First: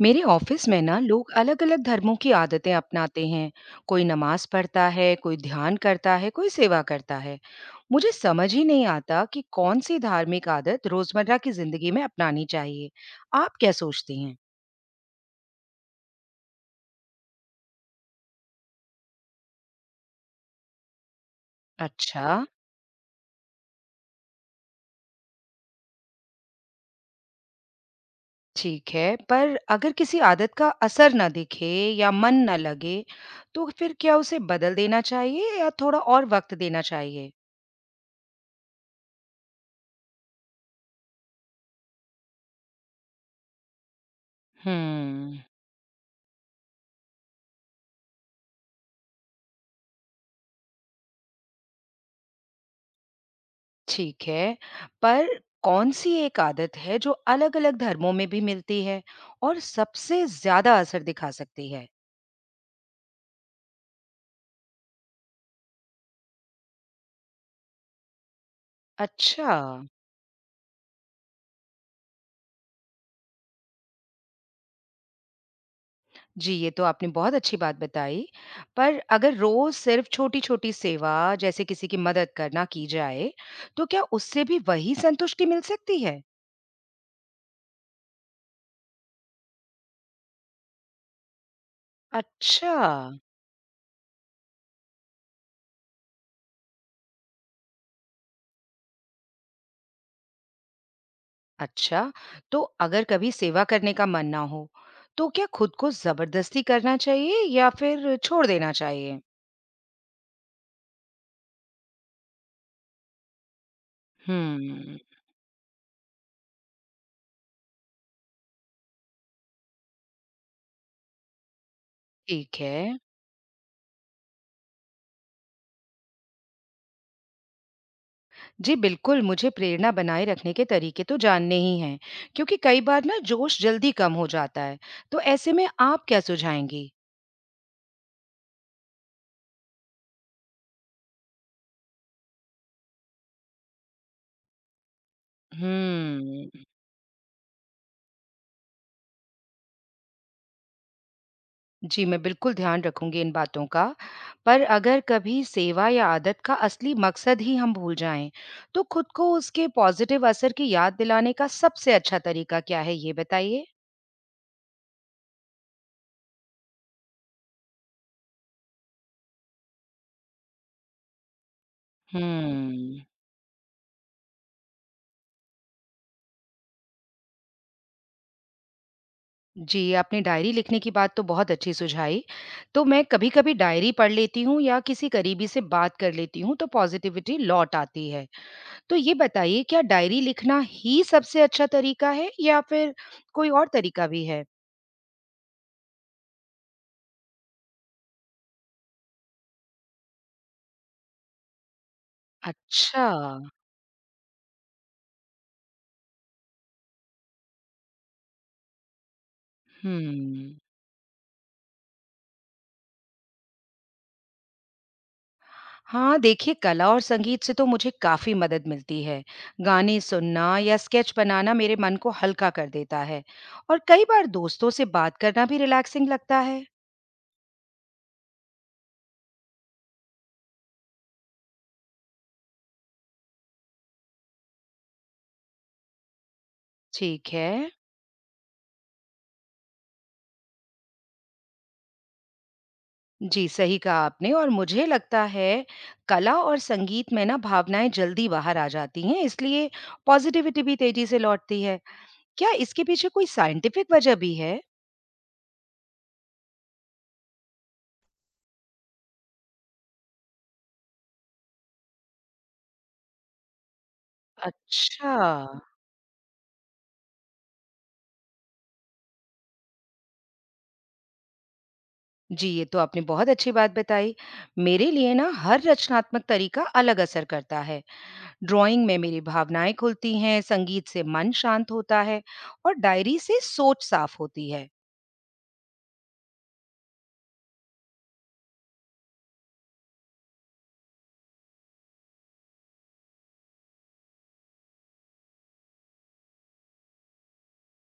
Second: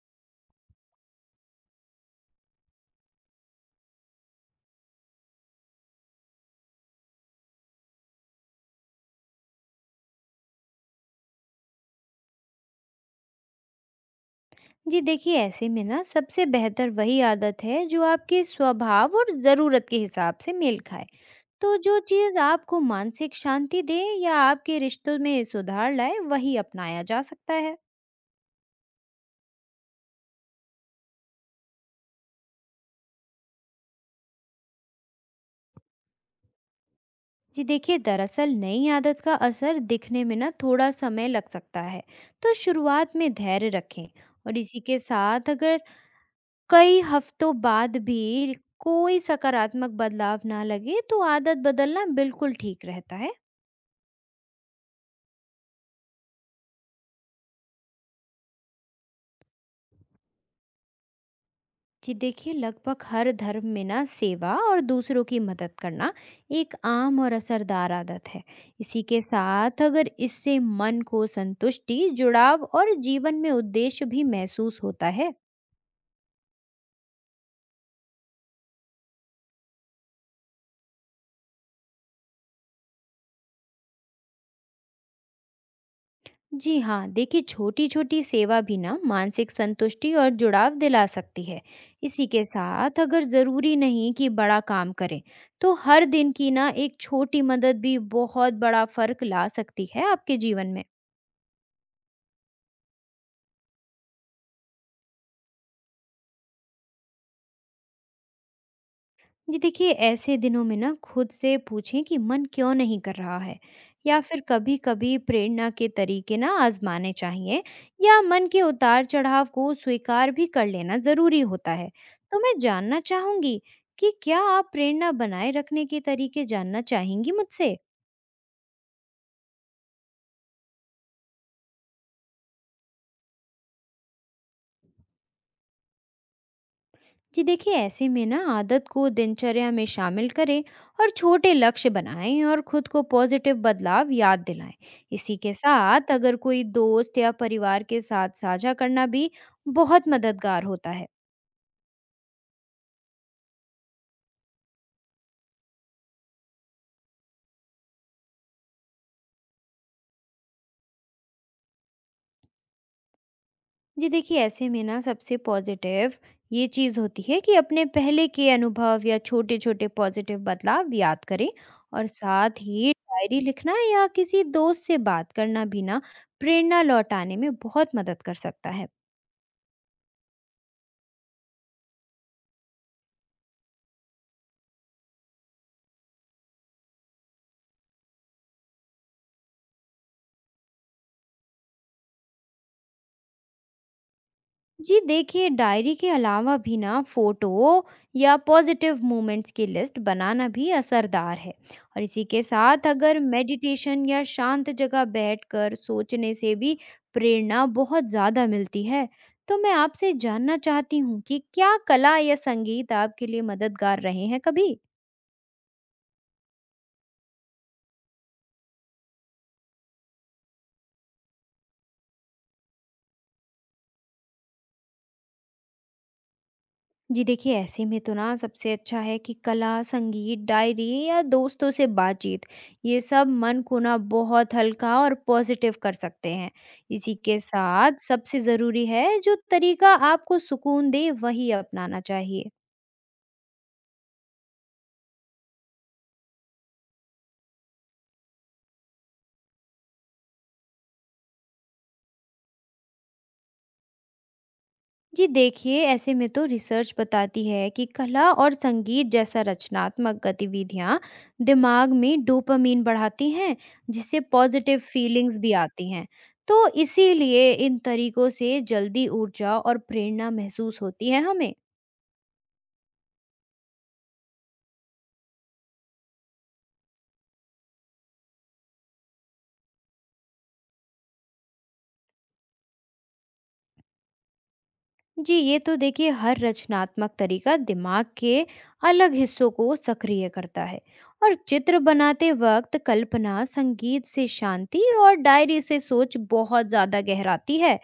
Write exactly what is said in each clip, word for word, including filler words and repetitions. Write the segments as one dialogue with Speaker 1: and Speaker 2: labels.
Speaker 1: मेरे ऑफिस में ना लोग अलग-अलग धर्मों की आदतें अपनाते हैं। कोई नमाज पढ़ता है, कोई ध्यान करता है, कोई सेवा करता है। मुझे समझ ही नहीं आता कि कौन सी धार्मिक आदत रोजमर्रा की जिंदगी में अपनानी चाहिए। आप क्या सोचती हैं?
Speaker 2: जी देखिए, ऐसे में ना सबसे बेहतर वही आदत है जो आपके स्वभाव और ज़रूरत के हिसाब से मेल खाए। तो जो
Speaker 1: अच्छा।
Speaker 2: चीज़ आपको मानसिक शांति दे या आपके रिश्तों में सुधार लाए वही अपनाया जा सकता है।
Speaker 1: ठीक है, पर अगर किसी आदत का असर ना दिखे या मन ना लगे, तो फिर क्या उसे बदल देना चाहिए या थोड़ा और वक्त देना चाहिए?
Speaker 2: जी देखिए, दरअसल नई आदत का असर दिखने में ना थोड़ा समय लग सकता है। तो शुरुआत में धैर्य रखें। और इसी के
Speaker 1: हम्म।
Speaker 2: साथ अगर कई हफ्तों बाद भी कोई सकारात्मक बदलाव ना लगे तो आदत बदलना बिल्कुल ठीक रहता है।
Speaker 1: ठीक है, पर कौन-सी एक आदत है जो अलग-अलग धर्मों में भी मिलती है और सबसे ज़्यादा असर दिखा सकती है?
Speaker 2: जी देखिए, लगभग हर धर्म में ना सेवा और दूसरों की मदद करना एक आम और असरदार आदत है। इसी के
Speaker 1: अच्छा।
Speaker 2: साथ अगर इससे मन को संतुष्टि, जुड़ाव और जीवन में उद्देश्य भी महसूस होता है।
Speaker 1: जी, ये तो आपने बहुत अच्छी बात बताई। पर अगर रोज़ सिर्फ़ छोटी-छोटी सेवा, जैसे किसी की मदद करना की जाए, तो क्या उससे भी वही संतुष्टि मिल सकती है?
Speaker 2: जी हाँ, देखिए छोटी छोटी सेवा भी ना मानसिक संतुष्टि और जुड़ाव दिला सकती है। इसी के
Speaker 1: अच्छा।
Speaker 2: साथ अगर ज़रूरी नहीं कि बड़ा काम करें। तो हर दिन की ना एक छोटी मदद भी बहुत बड़ा फर्क ला सकती है आपके जीवन में।
Speaker 1: अच्छा, तो अगर कभी सेवा करने का मन ना हो, तो क्या खुद को ज़बरदस्ती करना चाहिए या फिर छोड़ देना चाहिए?
Speaker 2: जी देखिए, ऐसे दिनों में ना खुद से पूछें कि मन क्यों नहीं कर रहा है। या फिर कभी
Speaker 1: हुँ।
Speaker 2: कभी प्रेरणा के तरीके ना आजमाने चाहिए। या मन के उतार चढ़ाव को स्वीकार भी कर लेना जरूरी होता है। तो मैं
Speaker 1: ठीक है।
Speaker 2: जानना चाहूंगी कि क्या आप प्रेरणा बनाए रखने के तरीके जानना चाहेंगी मुझसे।
Speaker 1: जी, बिल्कुल, मुझे प्रेरणा बनाए रखने के तरीके तो जानने ही हैं, क्योंकि कई बार ना जोश जल्दी कम हो जाता है। तो ऐसे में आप क्या सुझाएँगी?
Speaker 2: जी देखिए, ऐसे में ना आदत को दिनचर्या में शामिल करें और छोटे लक्ष्य बनाएं और खुद को पॉजिटिव बदलाव याद दिलाएं। इसी के साथ अगर
Speaker 1: हुँ।
Speaker 2: कोई दोस्त या परिवार के साथ साझा करना भी बहुत मददगार होता है।
Speaker 1: जी, मैं बिल्कुल ध्यान रखूँगी इन बातों का। पर अगर कभी सेवा या आदत का असली मकसद ही हम भूल जाएँ, तो खुद को उसके पॉज़िटिव असर की याद दिलाने का सबसे अच्छा तरीका क्या है, ये बताइए?
Speaker 2: जी देखिए, ऐसे में ना सबसे पॉजिटिव ये चीज़ होती है कि अपने पहले के अनुभव या छोटे छोटे पॉजिटिव बदलाव याद करें। और साथ ही
Speaker 1: हुँ।
Speaker 2: डायरी लिखना या किसी दोस्त से बात करना भी ना प्रेरणा लौटाने में बहुत मदद कर सकता है।
Speaker 1: जी, आपने डायरी लिखने की बात तो बहुत अच्छी सुझाई। तो मैं कभी-कभी डायरी पढ़ लेती हूँ या किसी करीबी से बात कर लेती हूँ तो पॉज़िटिविटी लौट आती है। तो ये बताइए, क्या डायरी लिखना ही सबसे अच्छा तरीका है या फिर कोई और तरीका भी है?
Speaker 2: जी देखिए, डायरी के अलावा भी ना फोटो या पॉजिटिव मोमेंट्स की लिस्ट बनाना भी असरदार है। और इसी के साथ
Speaker 1: अच्छा।
Speaker 2: अगर मेडिटेशन या शांत जगह बैठकर सोचने से भी प्रेरणा बहुत ज़्यादा मिलती है। तो मैं आपसे
Speaker 1: हुँ।
Speaker 2: जानना चाहती हूँ कि क्या कला या संगीत आपके लिए मददगार रहे हैं कभी।
Speaker 1: हाँ, देखिए कला और संगीत से तो मुझे काफ़ी मदद मिलती है। गाने सुनना या स्केच बनाना मेरे मन को हल्का कर देता है और कई बार दोस्तों से बात करना भी रिलैक्सिंग लगता है।
Speaker 2: जी देखिए, ऐसे में तो ना सबसे अच्छा है कि कला, संगीत, डायरी या दोस्तों से बातचीत ये सब मन को ना बहुत हल्का और पॉजिटिव कर सकते हैं। इसी
Speaker 1: ठीक
Speaker 2: के
Speaker 1: है।
Speaker 2: साथ सबसे ज़रूरी है जो तरीका आपको सुकून दे वही अपनाना चाहिए।
Speaker 1: जी, सही कहा आपने और मुझे लगता है कला और संगीत में ना भावनाएँ जल्दी बाहर आ जाती हैं, इसलिए पॉज़िटिविटी भी तेज़ी से लौटती है। क्या इसके पीछे कोई साइंटिफिक वजह भी है?
Speaker 2: जी देखिए, ऐसे में तो रिसर्च बताती है कि कला और संगीत जैसा रचनात्मक गतिविधियाँ दिमाग में डोपामाइन बढ़ाती हैं, जिससे पॉजिटिव
Speaker 1: अच्छा।
Speaker 2: फीलिंग्स भी आती हैं। तो इसीलिए इन तरीकों से जल्दी ऊर्जा और प्रेरणा महसूस होती है हमें।
Speaker 1: जी, ये तो आपने बहुत अच्छी बात बताई। मेरे लिए ना हर रचनात्मक तरीका अलग असर करता है। ड्राइंग में मेरी भावनाएँ खुलती हैं, संगीत से मन शांत होता है और डायरी से सोच साफ होती है।
Speaker 2: जी ये तो देखिए हर रचनात्मक तरीका दिमाग के अलग हिस्सों को सक्रिय करता है। और चित्र बनाते वक्त कल्पना, संगीत से शांति और डायरी से सोच बहुत ज़्यादा गहराती है।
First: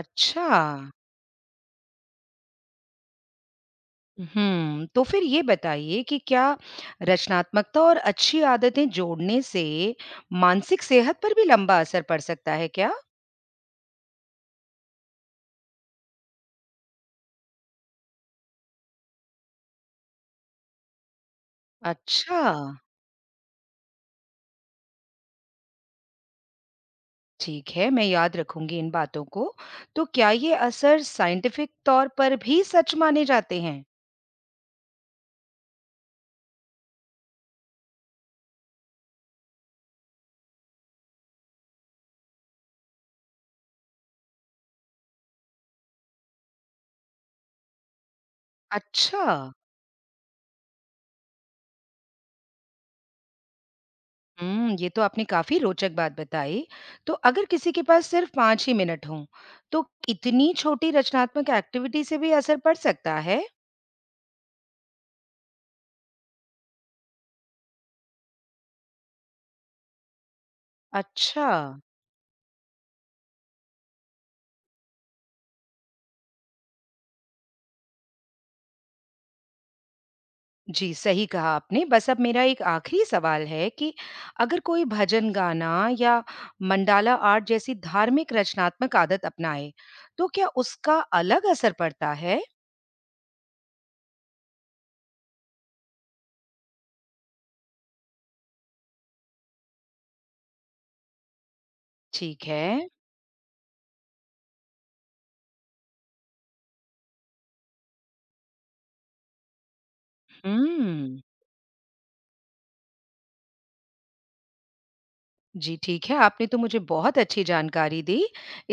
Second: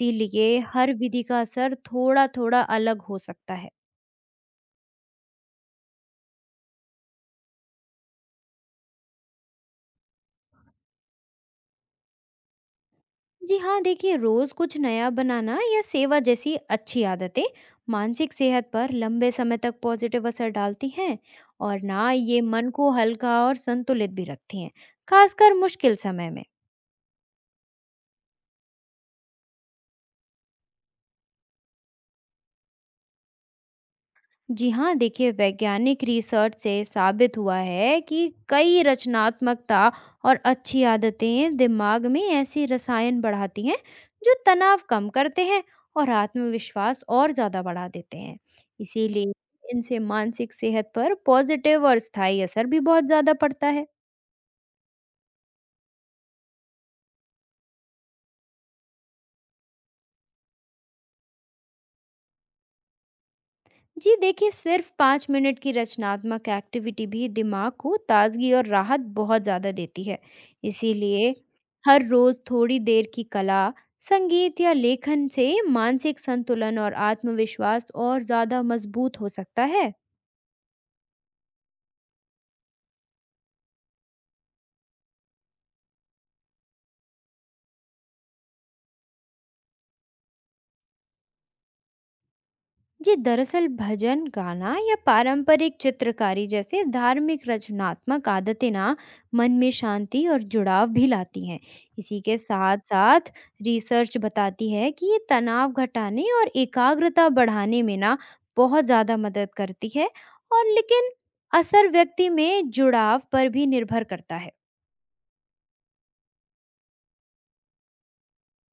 Speaker 1: अच्छा।
Speaker 2: हर विधि का असर थोड़ा थोड़ा अलग हो सकता है।
Speaker 1: हम्म, तो फिर ये बताइए कि क्या रचनात्मकता और अच्छी आदतें जोड़ने से मानसिक सेहत पर भी लंबा असर पड़ सकता है क्या?
Speaker 2: जी हाँ, देखिए रोज़ कुछ नया बनाना या सेवा जैसी अच्छी आदतें मानसिक सेहत पर लंबे समय तक पॉजिटिव असर डालती हैं। और ना ये
Speaker 1: अच्छा।
Speaker 2: मन को हल्का और संतुलित भी रखती हैं, खासकर मुश्किल समय में।
Speaker 1: ठीक है, मैं याद रखूंगी इन बातों को। तो क्या ये असर साइंटिफिक तौर पर भी सच माने जाते हैं?
Speaker 2: जी हाँ, देखिए वैज्ञानिक रिसर्च से साबित हुआ है कि कई रचनात्मकता और अच्छी आदतें दिमाग में ऐसी रसायन बढ़ाती हैं जो तनाव कम करते हैं और आत्मविश्वास और ज़्यादा बढ़ा देते हैं।
Speaker 1: अच्छा।
Speaker 2: इसीलिए इनसे मानसिक सेहत पर पॉजिटिव और स्थायी असर भी बहुत ज़्यादा पड़ता है।
Speaker 1: हम्म, ये तो आपने काफी रोचक बात बताई। तो अगर किसी के पास सिर्फ पांच ही मिनट हों, तो इतनी छोटी रचनात्मक एक्टिविटी से भी असर पड़ सकता है?
Speaker 2: जी देखिए, सिर्फ पाँच मिनट की रचनात्मक एक्टिविटी भी दिमाग को ताजगी और राहत बहुत ज़्यादा देती है। इसीलिए
Speaker 1: अच्छा।
Speaker 2: हर रोज़ थोड़ी देर की कला, संगीत या लेखन से मानसिक संतुलन और आत्मविश्वास और ज़्यादा मजबूत हो सकता है।
Speaker 1: जी, सही कहा आपने। बस अब मेरा एक आखिरी सवाल है कि अगर कोई भजन गाना या मंडाला आर्ट जैसी धार्मिक रचनात्मक आदत अपनाए, तो क्या उसका अलग असर पड़ता है?
Speaker 2: जी दरअसल भजन गाना या पारंपरिक चित्रकारी जैसे धार्मिक रचनात्मक आदतें ना मन में शांति और जुड़ाव भी लाती हैं। इसी के
Speaker 1: ठीक
Speaker 2: साथ
Speaker 1: है।
Speaker 2: साथ रिसर्च बताती है कि ये तनाव घटाने और एकाग्रता बढ़ाने में ना बहुत ज़्यादा मदद करती है। और लेकिन
Speaker 1: हुँ।
Speaker 2: असर व्यक्ति में जुड़ाव पर भी निर्भर करता है।
Speaker 1: जी, ठीक है। आपने तो मुझे बहुत अच्छी जानकारी दी।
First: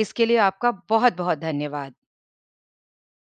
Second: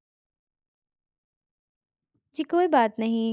Speaker 1: इसके लिए आपका बहुत-बहुत धन्यवाद।
Speaker 2: जी कोई बात नहीं।